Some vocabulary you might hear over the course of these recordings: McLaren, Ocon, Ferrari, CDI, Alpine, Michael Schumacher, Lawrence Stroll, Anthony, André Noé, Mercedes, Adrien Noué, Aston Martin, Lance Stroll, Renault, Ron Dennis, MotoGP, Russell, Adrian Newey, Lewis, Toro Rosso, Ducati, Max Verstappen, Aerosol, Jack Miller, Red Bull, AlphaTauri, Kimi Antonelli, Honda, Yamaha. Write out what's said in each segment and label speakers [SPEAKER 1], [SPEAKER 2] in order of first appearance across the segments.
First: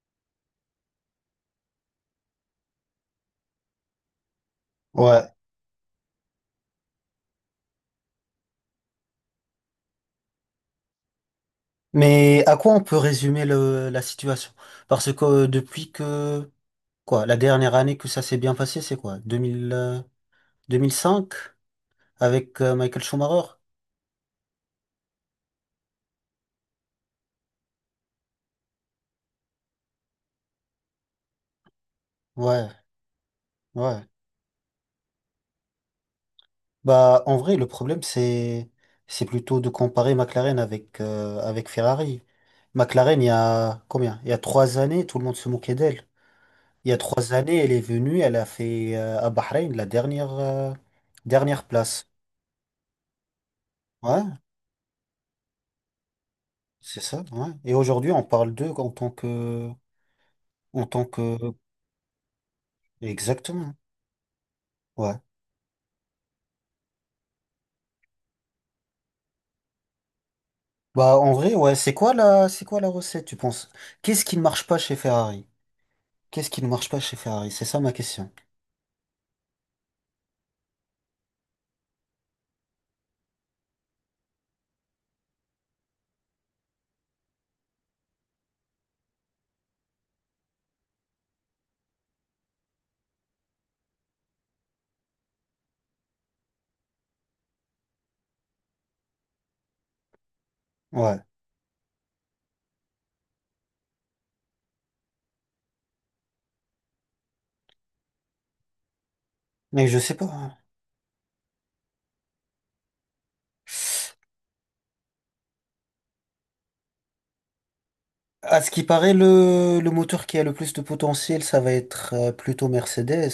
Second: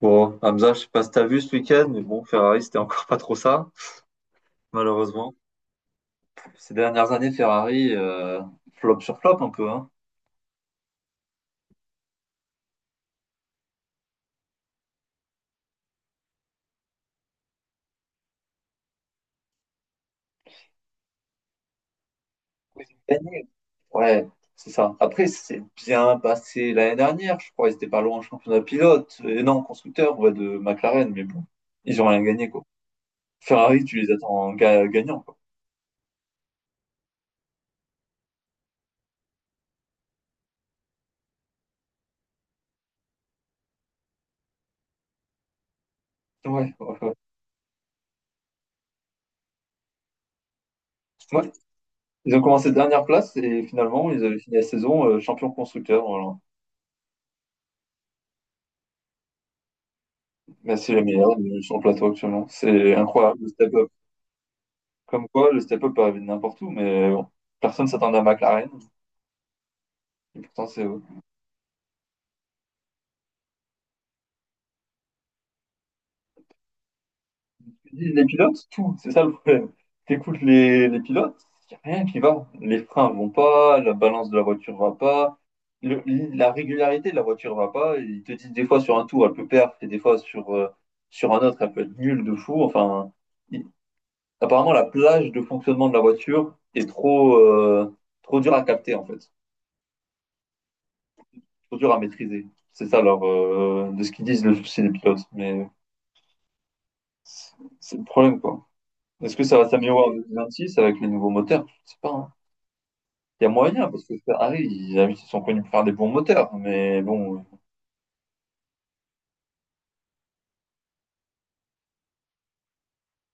[SPEAKER 1] Bon, Hamza, je sais pas si t'as vu ce week-end, mais bon, Ferrari, c'était encore pas trop ça,
[SPEAKER 2] Ouais,
[SPEAKER 1] malheureusement. Ces dernières années, Ferrari, flop sur flop un peu, hein.
[SPEAKER 2] mais à quoi on peut résumer la situation? Parce que depuis que, quoi, la dernière année que ça s'est bien passé, c'est quoi? 2000, 2005 avec
[SPEAKER 1] Oui,
[SPEAKER 2] Michael
[SPEAKER 1] ils ont gagné.
[SPEAKER 2] Schumacher?
[SPEAKER 1] Ouais, c'est ça. Après, c'est bien passé l'année dernière, je crois, ils étaient pas loin en championnat pilote, et non, constructeur, ouais, de McLaren, mais bon, ils ont rien gagné, quoi.
[SPEAKER 2] Ouais,
[SPEAKER 1] Ferrari, tu
[SPEAKER 2] ouais.
[SPEAKER 1] les attends gagnants, quoi.
[SPEAKER 2] Bah, en vrai, le problème, c'est plutôt de comparer McLaren avec, avec Ferrari. McLaren, il y a combien? Il y a trois années, tout le monde se moquait d'elle.
[SPEAKER 1] Ouais,
[SPEAKER 2] Il y a
[SPEAKER 1] ouais, ouais.
[SPEAKER 2] trois années, elle est venue, elle a fait à Bahreïn
[SPEAKER 1] Ouais,
[SPEAKER 2] dernière place.
[SPEAKER 1] ils ont commencé dernière place, et finalement, ils
[SPEAKER 2] Ouais.
[SPEAKER 1] avaient fini la saison champion constructeur, voilà.
[SPEAKER 2] C'est ça, ouais. Et aujourd'hui, on parle d'eux en tant que,
[SPEAKER 1] Mais
[SPEAKER 2] en
[SPEAKER 1] c'est les
[SPEAKER 2] tant
[SPEAKER 1] meilleurs
[SPEAKER 2] que,
[SPEAKER 1] sur le plateau actuellement. C'est incroyable, le step.
[SPEAKER 2] exactement, ouais.
[SPEAKER 1] Comme quoi, le step-up peut arriver de n'importe où, mais bon, personne s'attendait à McLaren. Et pourtant, c'est eux.
[SPEAKER 2] Bah, en vrai, ouais, c'est quoi la recette, tu penses? Qu'est-ce qui ne marche pas chez Ferrari? Qu'est-ce qui ne marche pas chez Ferrari? C'est ça ma
[SPEAKER 1] Les
[SPEAKER 2] question.
[SPEAKER 1] pilotes, tout, c'est ça le problème. T'écoutes les pilotes, il n'y a rien qui va. Les freins vont pas, la balance de la voiture va pas, le- la régularité de la voiture va pas. Ils te disent des fois sur un tour, elle peut perdre, et des fois sur, sur un autre, elle peut être nulle de fou. Enfin, il- apparemment, la plage de fonctionnement de la voiture est trop, trop dure à capter, en fait.
[SPEAKER 2] Ouais.
[SPEAKER 1] Trop dur à maîtriser. C'est ça, alors, de ce qu'ils disent, le souci des pilotes. Mais c'est c'est le problème, quoi. Est-ce que ça va
[SPEAKER 2] Mais je
[SPEAKER 1] s'améliorer en
[SPEAKER 2] sais pas, hein.
[SPEAKER 1] 2026 avec les nouveaux moteurs? Je sais pas, hein. Il y a moyen, parce que Ferrari, ils sont connus pour faire des bons moteurs. Mais bon,
[SPEAKER 2] À ce qui paraît, le moteur qui a le plus de potentiel, ça va être plutôt Mercedes.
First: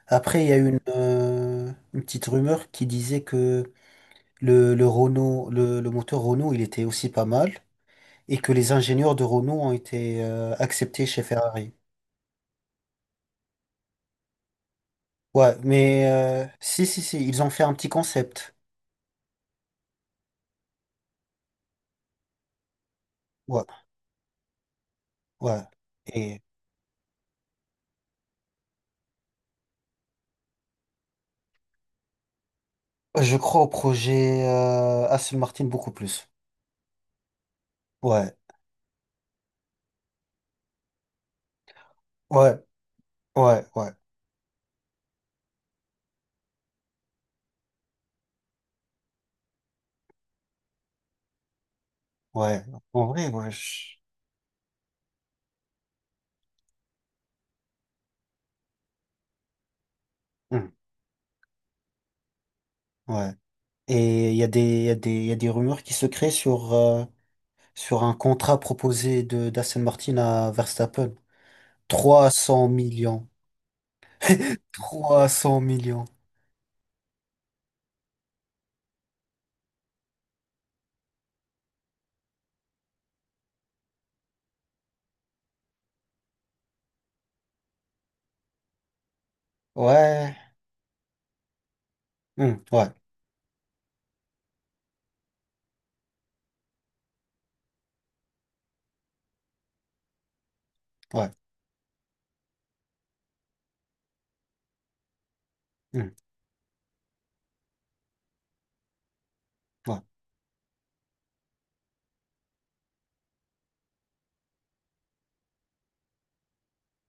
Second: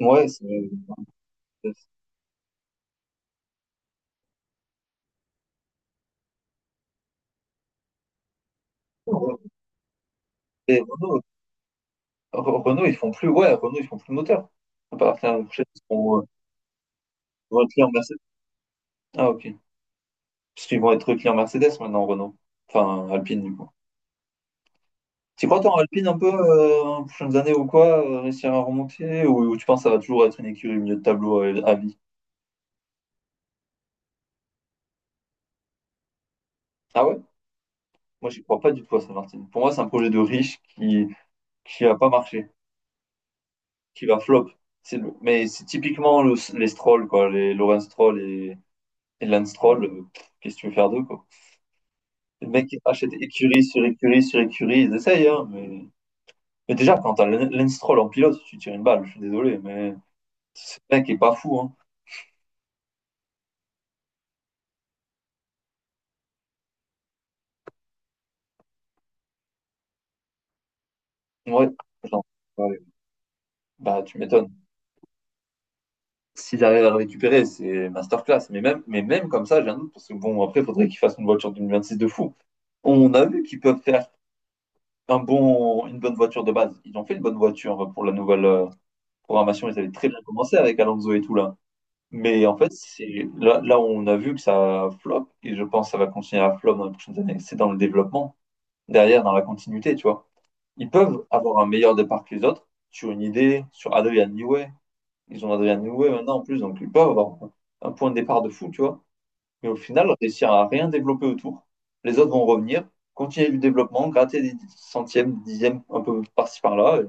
[SPEAKER 1] ouais,
[SPEAKER 2] Après, il y a
[SPEAKER 1] c'est.
[SPEAKER 2] une, euh,
[SPEAKER 1] c'est-
[SPEAKER 2] une petite rumeur qui disait que le moteur Renault, il était aussi pas mal. Et que les ingénieurs de Renault ont été
[SPEAKER 1] Et
[SPEAKER 2] acceptés chez
[SPEAKER 1] Renault,
[SPEAKER 2] Ferrari.
[SPEAKER 1] Renault, ils font plus, ouais, Renault, ils font plus de moteurs. À partir l'année
[SPEAKER 2] Ouais,
[SPEAKER 1] prochaine, ils
[SPEAKER 2] mais
[SPEAKER 1] seront,
[SPEAKER 2] si, ils ont
[SPEAKER 1] ils vont
[SPEAKER 2] fait
[SPEAKER 1] être
[SPEAKER 2] un petit
[SPEAKER 1] clients Mercedes.
[SPEAKER 2] concept.
[SPEAKER 1] Ah, ok. Parce qu'ils vont être clients Mercedes maintenant, Renault. Enfin, Alpine, du
[SPEAKER 2] Ouais,
[SPEAKER 1] coup. Tu crois
[SPEAKER 2] ouais.
[SPEAKER 1] qu'en Alpine, un peu,
[SPEAKER 2] Et
[SPEAKER 1] les prochaines années ou quoi, réussir à remonter ou tu penses que ça va toujours être une écurie au milieu de tableau à, vie?
[SPEAKER 2] je crois au projet Aston Martin beaucoup plus.
[SPEAKER 1] Ah ouais? Moi,
[SPEAKER 2] Ouais,
[SPEAKER 1] j'y crois pas du tout à Saint-Martin. Pour moi, c'est un projet de riche qui va pas marché,
[SPEAKER 2] ouais, ouais, ouais,
[SPEAKER 1] qui va flop. C'est mais c'est typiquement les Stroll, quoi, les Lawrence Stroll et Lance Stroll. Pff, qu'est-ce que tu veux faire d'eux, quoi? Les
[SPEAKER 2] ouais.
[SPEAKER 1] mecs qui
[SPEAKER 2] En
[SPEAKER 1] achètent
[SPEAKER 2] vrai, ouais.
[SPEAKER 1] écurie sur écurie sur écurie, ils essayent, hein, mais déjà, quand t'as Lance Stroll en pilote, tu tires une balle, je suis désolé, mais
[SPEAKER 2] Hmm,
[SPEAKER 1] ce mec est pas fou, hein.
[SPEAKER 2] ouais. Et il y a des, il y a des, il y a des rumeurs qui se créent sur, sur un contrat proposé de d'Aston Martin à Verstappen.
[SPEAKER 1] Ouais, j'en-
[SPEAKER 2] 300
[SPEAKER 1] ouais,
[SPEAKER 2] millions.
[SPEAKER 1] bah, tu m'étonnes.
[SPEAKER 2] 300 millions.
[SPEAKER 1] S'ils arrivent à récupérer, c'est masterclass. Mais même comme ça, j'ai un doute, parce que bon, après, il faudrait qu'ils fassent une voiture 2026 de fou. On a vu qu'ils peuvent faire une bonne voiture de base. Ils ont fait une bonne voiture pour la nouvelle programmation. Ils avaient très bien
[SPEAKER 2] Ouais.
[SPEAKER 1] commencé avec Alonso et tout là. Mais en
[SPEAKER 2] Hmm,
[SPEAKER 1] fait,
[SPEAKER 2] ouais,
[SPEAKER 1] c'est là, là où on a vu que ça flop, et je pense que ça va continuer à flop dans les prochaines années, c'est dans le développement, derrière, dans la continuité, tu vois. Ils peuvent
[SPEAKER 2] ouais.
[SPEAKER 1] avoir un meilleur départ que les autres sur une idée, sur Adrian Newey, ils ont Adrien
[SPEAKER 2] Hmm,
[SPEAKER 1] Noué maintenant en plus, donc ils peuvent avoir un point de départ de fou, tu vois. Mais au
[SPEAKER 2] ouais.
[SPEAKER 1] final, réussir à rien développer autour. Les autres vont revenir, continuer le développement, gratter des centièmes, des dixièmes, un peu par-ci par-là.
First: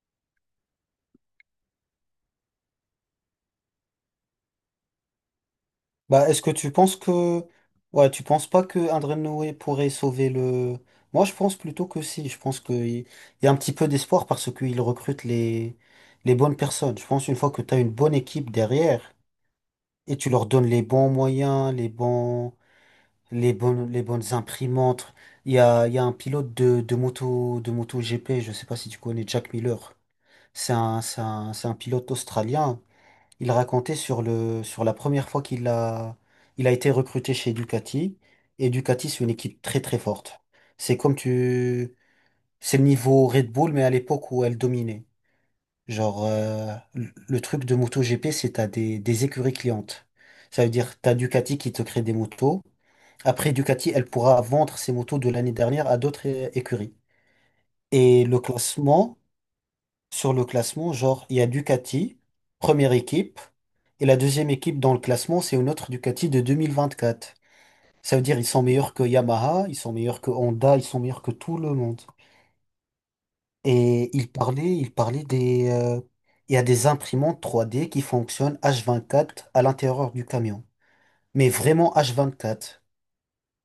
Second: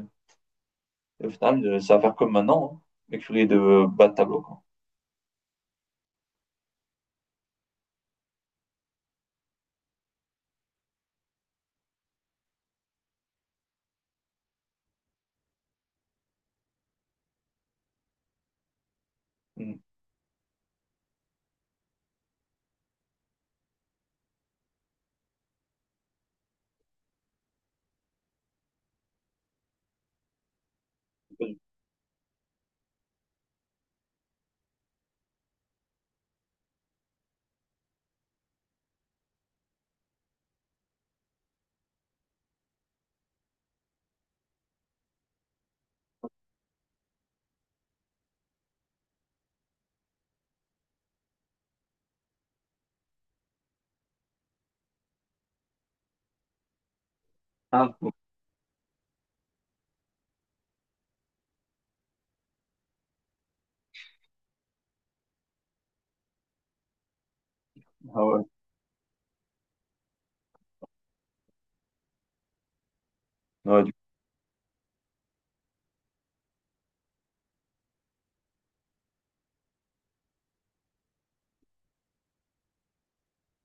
[SPEAKER 1] Et au final, ça va faire comme maintenant, mais Mercury de bas de tableau, quoi.
[SPEAKER 2] Bah, est-ce que tu penses que… Ouais, tu penses pas que André Noé pourrait sauver le… Moi, je pense plutôt que si. Je pense qu'il il y a un petit peu d'espoir parce qu'il recrute les… les bonnes personnes. Je pense une fois que tu as une bonne équipe derrière
[SPEAKER 1] Mm.
[SPEAKER 2] et tu leur donnes les bons moyens, les bonnes imprimantes. Il y a… il y a un pilote de, de moto GP, je sais pas si tu connais Jack Miller. C'est un pilote australien. Il racontait sur sur la première fois qu'il a, il a été recruté chez Ducati. Et Ducati, c'est une équipe très très forte. C'est comme tu, c'est le niveau Red Bull, mais à l'époque où elle dominait. Genre, le truc de MotoGP, c'est t'as des écuries clientes. Ça veut dire t'as Ducati qui te crée des motos. Après, Ducati, elle pourra vendre ses motos de l'année dernière à d'autres écuries.
[SPEAKER 1] Ah, ouais.
[SPEAKER 2] Et le classement, sur le classement, genre, il y a Ducati, première équipe. Et la deuxième équipe dans le classement, c'est une autre Ducati de 2024. Ça veut
[SPEAKER 1] Ah
[SPEAKER 2] dire
[SPEAKER 1] ouais,
[SPEAKER 2] ils sont meilleurs que Yamaha, ils sont meilleurs que Honda, ils sont meilleurs que tout le monde.
[SPEAKER 1] ouais, du coup,
[SPEAKER 2] Et il parlait des… il y a des imprimantes 3D qui fonctionnent H24 à l'intérieur du camion. Mais vraiment H24.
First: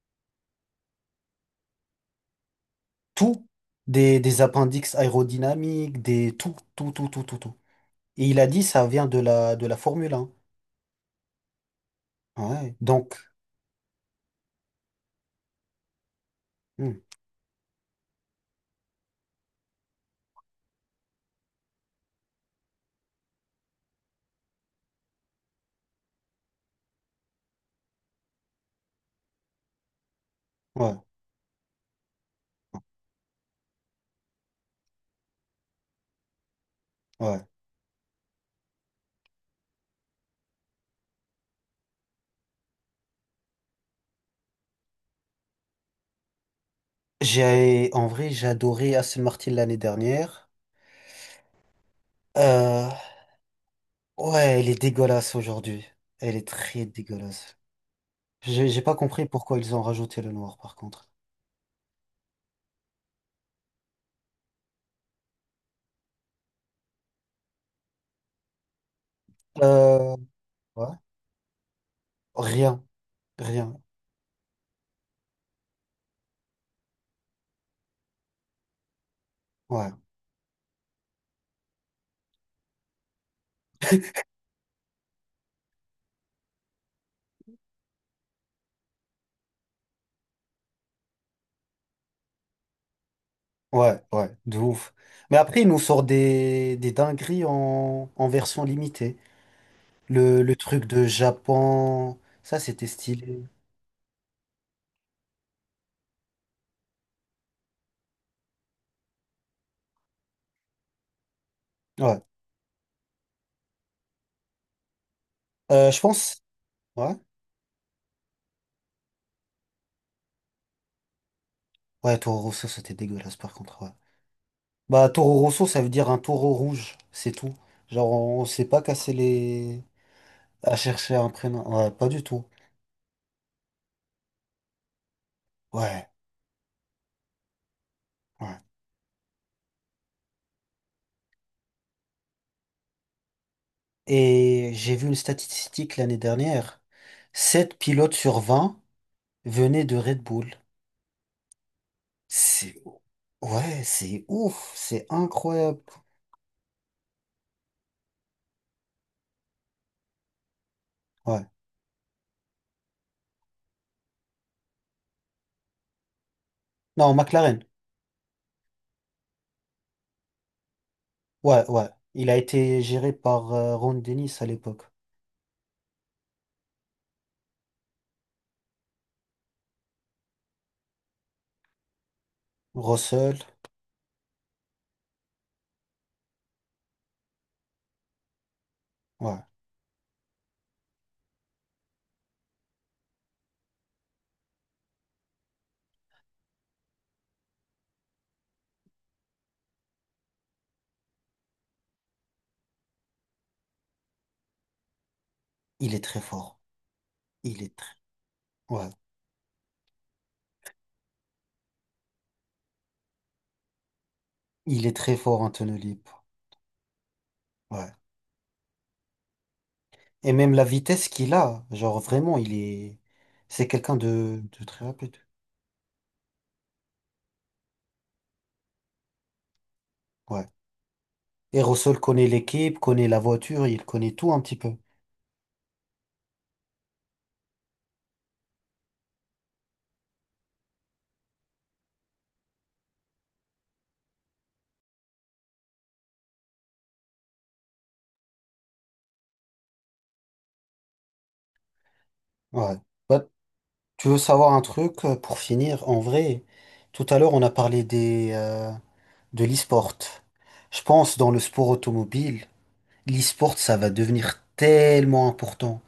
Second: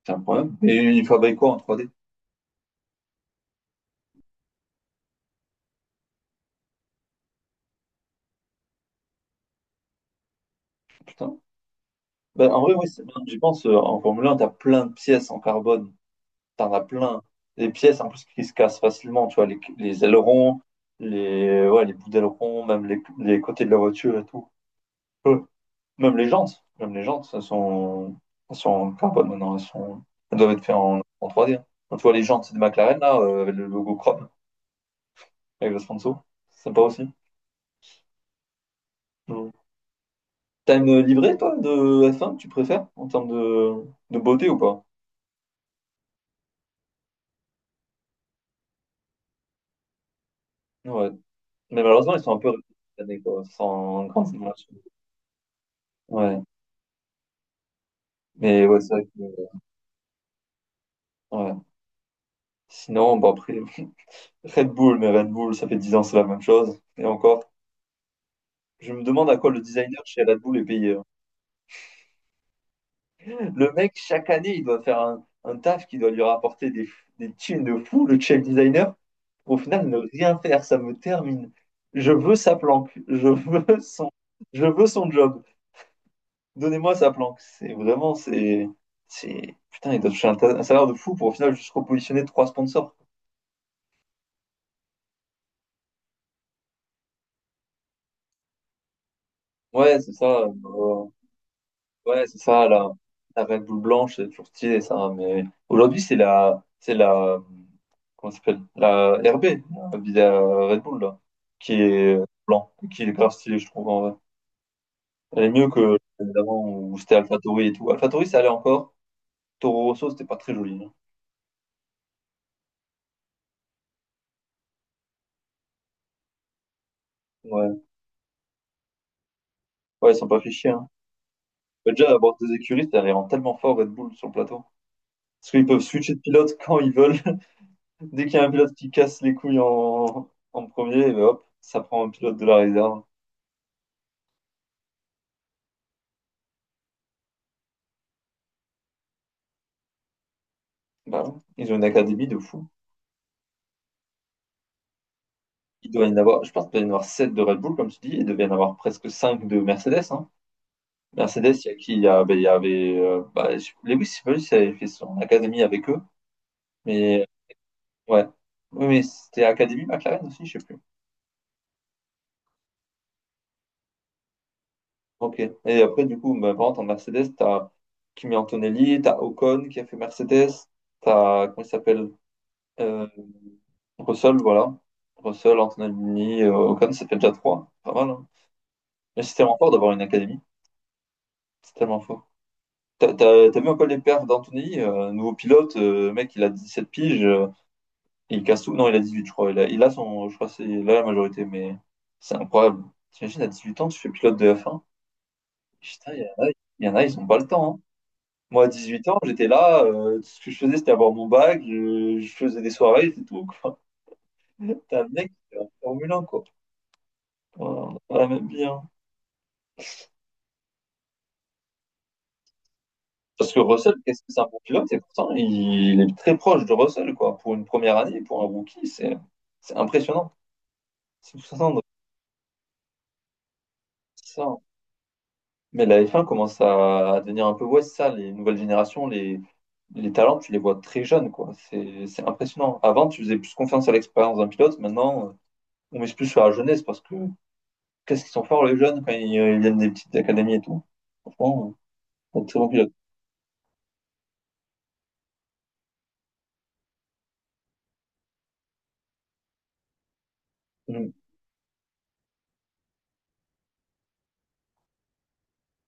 [SPEAKER 1] c'est un problème. Et ils fabriquent quoi en 3D?
[SPEAKER 2] Tout. Des appendices aérodynamiques, des tout. Et il a dit ça vient de la Formule 1.
[SPEAKER 1] Putain. Ben, en vrai,
[SPEAKER 2] Ouais.
[SPEAKER 1] oui,
[SPEAKER 2] Donc,
[SPEAKER 1] bien, j'y pense, en Formule 1, t'as plein de pièces en carbone. T'en as
[SPEAKER 2] hmm,
[SPEAKER 1] plein. Les pièces, en plus, qui se cassent facilement, tu vois, les ailerons, les, ouais, les bouts d'ailerons, même les côtés de la voiture et tout. Euh, même les jantes, elles sont, en carbone maintenant, elles doivent être faites
[SPEAKER 2] ouais,
[SPEAKER 1] en, en trois d, hein. Quand tu vois les jantes de McLaren, là, avec le logo Chrome, avec le sponsor, c'est sympa aussi.
[SPEAKER 2] ouais.
[SPEAKER 1] Mm. T'as une livrée, toi, de F1 que tu préfères, en termes de beauté ou pas?
[SPEAKER 2] J'ai, en vrai, j'ai adoré Aston Martin l'année dernière.
[SPEAKER 1] Ouais. Mais malheureusement, ils sont un peu réduits
[SPEAKER 2] Euh,
[SPEAKER 1] cette année, quoi, sans grande
[SPEAKER 2] ouais, elle
[SPEAKER 1] innovation.
[SPEAKER 2] est dégueulasse aujourd'hui. Elle
[SPEAKER 1] Ouais.
[SPEAKER 2] est très dégueulasse.
[SPEAKER 1] Mais
[SPEAKER 2] J'ai
[SPEAKER 1] ouais,
[SPEAKER 2] j'ai
[SPEAKER 1] c'est
[SPEAKER 2] pas
[SPEAKER 1] vrai
[SPEAKER 2] compris
[SPEAKER 1] que,
[SPEAKER 2] pourquoi ils ont rajouté le noir, par contre.
[SPEAKER 1] ouais. Sinon, bon, après, Red Bull, mais Red Bull, ça fait 10 ans, c'est la même chose. Et encore, je me demande à quoi le designer
[SPEAKER 2] Euh,
[SPEAKER 1] chez Red Bull est
[SPEAKER 2] ouais.
[SPEAKER 1] payé, hein.
[SPEAKER 2] Rien,
[SPEAKER 1] Le
[SPEAKER 2] rien.
[SPEAKER 1] mec, chaque année, il doit faire un taf qui doit lui rapporter des thunes de fou, le chef designer. Au final,
[SPEAKER 2] Ouais,
[SPEAKER 1] ne rien faire, ça me termine. Je veux sa planque. Je veux son, je veux son job. Donnez-moi sa planque. C'est vraiment, putain, il doit toucher un salaire de fou pour au final juste repositionner trois sponsors.
[SPEAKER 2] ouais, de ouf. Mais après, ils nous sortent des dingueries en, en version limitée.
[SPEAKER 1] Ouais, c'est ça,
[SPEAKER 2] Le truc de Japon,
[SPEAKER 1] ouais, c'est
[SPEAKER 2] ça,
[SPEAKER 1] ça,
[SPEAKER 2] c'était
[SPEAKER 1] la,
[SPEAKER 2] stylé.
[SPEAKER 1] la Red Bull blanche, c'est toujours stylé, ça. Mais aujourd'hui, c'est la, comment ça s'appelle? La RB, la Red Bull, là, qui est
[SPEAKER 2] Ouais.
[SPEAKER 1] blanc, qui est grave stylée, je trouve, en vrai. Elle est mieux que
[SPEAKER 2] Je
[SPEAKER 1] celle
[SPEAKER 2] pense.
[SPEAKER 1] d'avant où
[SPEAKER 2] Ouais.
[SPEAKER 1] c'était AlphaTauri et tout. AlphaTauri, ça allait encore. Toro Rosso, c'était pas très joli, hein.
[SPEAKER 2] Ouais, Toro Rosso, c'était dégueulasse, par contre. Ouais. Bah, Toro Rosso, ça veut dire un taureau rouge, c'est tout.
[SPEAKER 1] Ouais,
[SPEAKER 2] Genre, on s'est pas cassé les.
[SPEAKER 1] ouais, ils sont pas fait chier,
[SPEAKER 2] À
[SPEAKER 1] hein.
[SPEAKER 2] chercher un prénom. Ouais,
[SPEAKER 1] Mais
[SPEAKER 2] pas
[SPEAKER 1] déjà, à
[SPEAKER 2] du
[SPEAKER 1] bord
[SPEAKER 2] tout.
[SPEAKER 1] des écuries, ça les rend tellement fort, Red Bull, sur le plateau. Parce qu'ils peuvent
[SPEAKER 2] Ouais,
[SPEAKER 1] switcher de pilote quand ils veulent. Dès qu'il y a un
[SPEAKER 2] ouais.
[SPEAKER 1] pilote qui casse les couilles en, en premier, eh ben hop, ça prend un pilote de la réserve.
[SPEAKER 2] Et j'ai vu une statistique l'année dernière. 7 pilotes sur 20 venaient de Red Bull.
[SPEAKER 1] Bah ouais. Ils ont une académie de fou.
[SPEAKER 2] C'est… Ouais, c'est ouf. C'est incroyable.
[SPEAKER 1] Il doit y en avoir, je pense qu'il doit y en avoir 7 de Red Bull, comme tu dis, et il doit y en avoir presque 5 de Mercedes, hein.
[SPEAKER 2] Ouais.
[SPEAKER 1] Mercedes, il y a qui? Bah, il y avait bah, Lewis, je sais pas si il avait fait son académie avec eux,
[SPEAKER 2] Non,
[SPEAKER 1] mais
[SPEAKER 2] McLaren.
[SPEAKER 1] ouais. Oui, mais c'était Académie McLaren aussi, je sais plus.
[SPEAKER 2] Ouais. Il a été géré par Ron Dennis à l'époque.
[SPEAKER 1] Ok. Et après, du coup, bah, par contre, en Mercedes, t'as Kimi Antonelli, t'as Ocon qui a fait Mercedes, t'as, comment il s'appelle? Euh,
[SPEAKER 2] Russell.
[SPEAKER 1] Russell, voilà. Russell, Antonelli, Ocon, ça fait déjà 3. Pas mal, hein. Mais c'était
[SPEAKER 2] Ouais.
[SPEAKER 1] encore d'avoir une académie. C'est tellement faux. T'as vu un peu les perfs d'Anthony, nouveau pilote, le mec, il a 17 piges, il casse tout. Non, il a 18 je crois. Il a son, je crois, que c'est il a la majorité, mais c'est incroyable. T'imagines, à 18 ans, tu fais pilote de F1.
[SPEAKER 2] Il est
[SPEAKER 1] Putain,
[SPEAKER 2] très fort.
[SPEAKER 1] il y en a, ils ont pas le
[SPEAKER 2] Il est
[SPEAKER 1] temps, hein.
[SPEAKER 2] très…
[SPEAKER 1] Moi, à dix
[SPEAKER 2] Ouais.
[SPEAKER 1] huit ans, j'étais là, tout ce que je faisais, c'était avoir mon bac, je faisais des soirées, c'est tout, quoi.
[SPEAKER 2] Il est
[SPEAKER 1] T'as un
[SPEAKER 2] très
[SPEAKER 1] mec
[SPEAKER 2] fort en
[SPEAKER 1] qui est en
[SPEAKER 2] tenue
[SPEAKER 1] Formule 1,
[SPEAKER 2] libre.
[SPEAKER 1] quoi. Voilà,
[SPEAKER 2] Ouais.
[SPEAKER 1] on a pas la même vie, hein.
[SPEAKER 2] Et même la vitesse qu'il a, genre vraiment, il est…
[SPEAKER 1] Parce que
[SPEAKER 2] C'est
[SPEAKER 1] Russell,
[SPEAKER 2] quelqu'un
[SPEAKER 1] qu'est-ce que c'est un bon
[SPEAKER 2] de très
[SPEAKER 1] pilote? Et
[SPEAKER 2] rapide.
[SPEAKER 1] pourtant, il est très proche de Russell, quoi. Pour une première année, pour un rookie, c'est impressionnant.
[SPEAKER 2] Ouais.
[SPEAKER 1] C'est tout ça,
[SPEAKER 2] Aerosol connaît l'équipe, connaît la voiture, il connaît tout
[SPEAKER 1] c'est
[SPEAKER 2] un
[SPEAKER 1] ça.
[SPEAKER 2] petit peu.
[SPEAKER 1] Mais la F1 commence à devenir un peu, ouais, c'est ça, les nouvelles générations, les talents, tu les vois très jeunes, quoi. C'est impressionnant. Avant, tu faisais plus confiance à l'expérience d'un pilote. Maintenant, on mise plus sur la jeunesse parce que qu'est-ce qu'ils sont forts, les jeunes, quand ils viennent des petites académies et tout. Franchement, c'est un très bon
[SPEAKER 2] Ouais.
[SPEAKER 1] pilote.
[SPEAKER 2] Bah, tu veux savoir un truc pour finir? En vrai, tout à l'heure, on a parlé des, de l'e-sport. Je
[SPEAKER 1] Mm.
[SPEAKER 2] pense dans le sport automobile, l'e-sport, ça va devenir tellement important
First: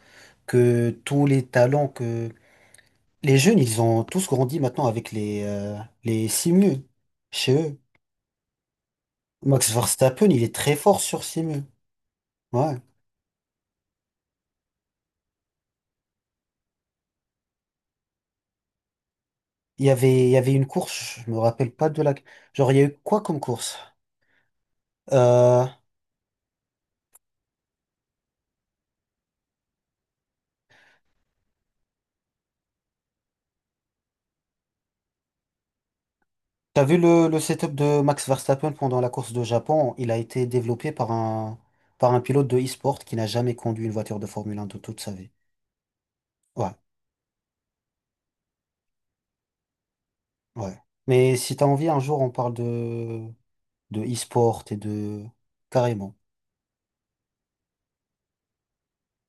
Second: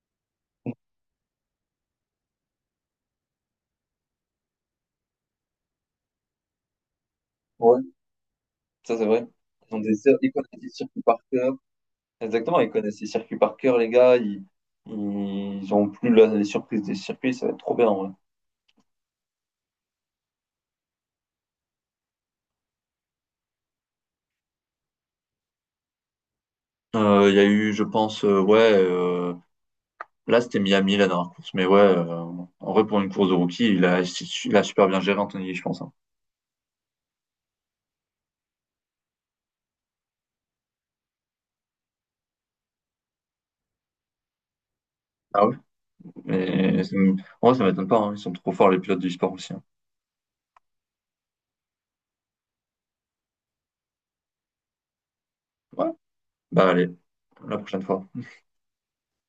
[SPEAKER 2] que tous les talents que les jeunes, ils ont tous grandi maintenant avec les simus chez eux.
[SPEAKER 1] Ouais, ça, c'est vrai.
[SPEAKER 2] Max
[SPEAKER 1] Ils ont des,
[SPEAKER 2] Verstappen,
[SPEAKER 1] ils
[SPEAKER 2] il est
[SPEAKER 1] connaissent des
[SPEAKER 2] très fort
[SPEAKER 1] circuits par
[SPEAKER 2] sur
[SPEAKER 1] cœur.
[SPEAKER 2] simu.
[SPEAKER 1] Exactement, ils
[SPEAKER 2] Ouais.
[SPEAKER 1] connaissent les circuits par cœur, les gars. Ils ont plus les surprises des circuits, ça va être trop bien, en vrai.
[SPEAKER 2] Il y avait une course, je me rappelle pas de la… Genre, il y a eu quoi comme course? Euh,
[SPEAKER 1] Il y a eu, je pense, ouais, là c'était Miami la dernière course, mais ouais, en vrai pour une course de rookie, il a super bien géré Anthony, je pense, hein.
[SPEAKER 2] t'as vu le setup de Max Verstappen pendant la course de Japon? Il a été développé par un pilote de e-sport qui n'a jamais conduit une voiture de Formule 1 de toute sa vie.
[SPEAKER 1] Ah ouais?
[SPEAKER 2] Ouais,
[SPEAKER 1] Mais en vrai, ça m'étonne pas, hein, ils sont trop forts les pilotes du sport aussi, hein.
[SPEAKER 2] ouais. Mais si t'as envie, un jour, on parle de e-sport et de…
[SPEAKER 1] Ouais,
[SPEAKER 2] Carrément.
[SPEAKER 1] bah allez, la prochaine fois.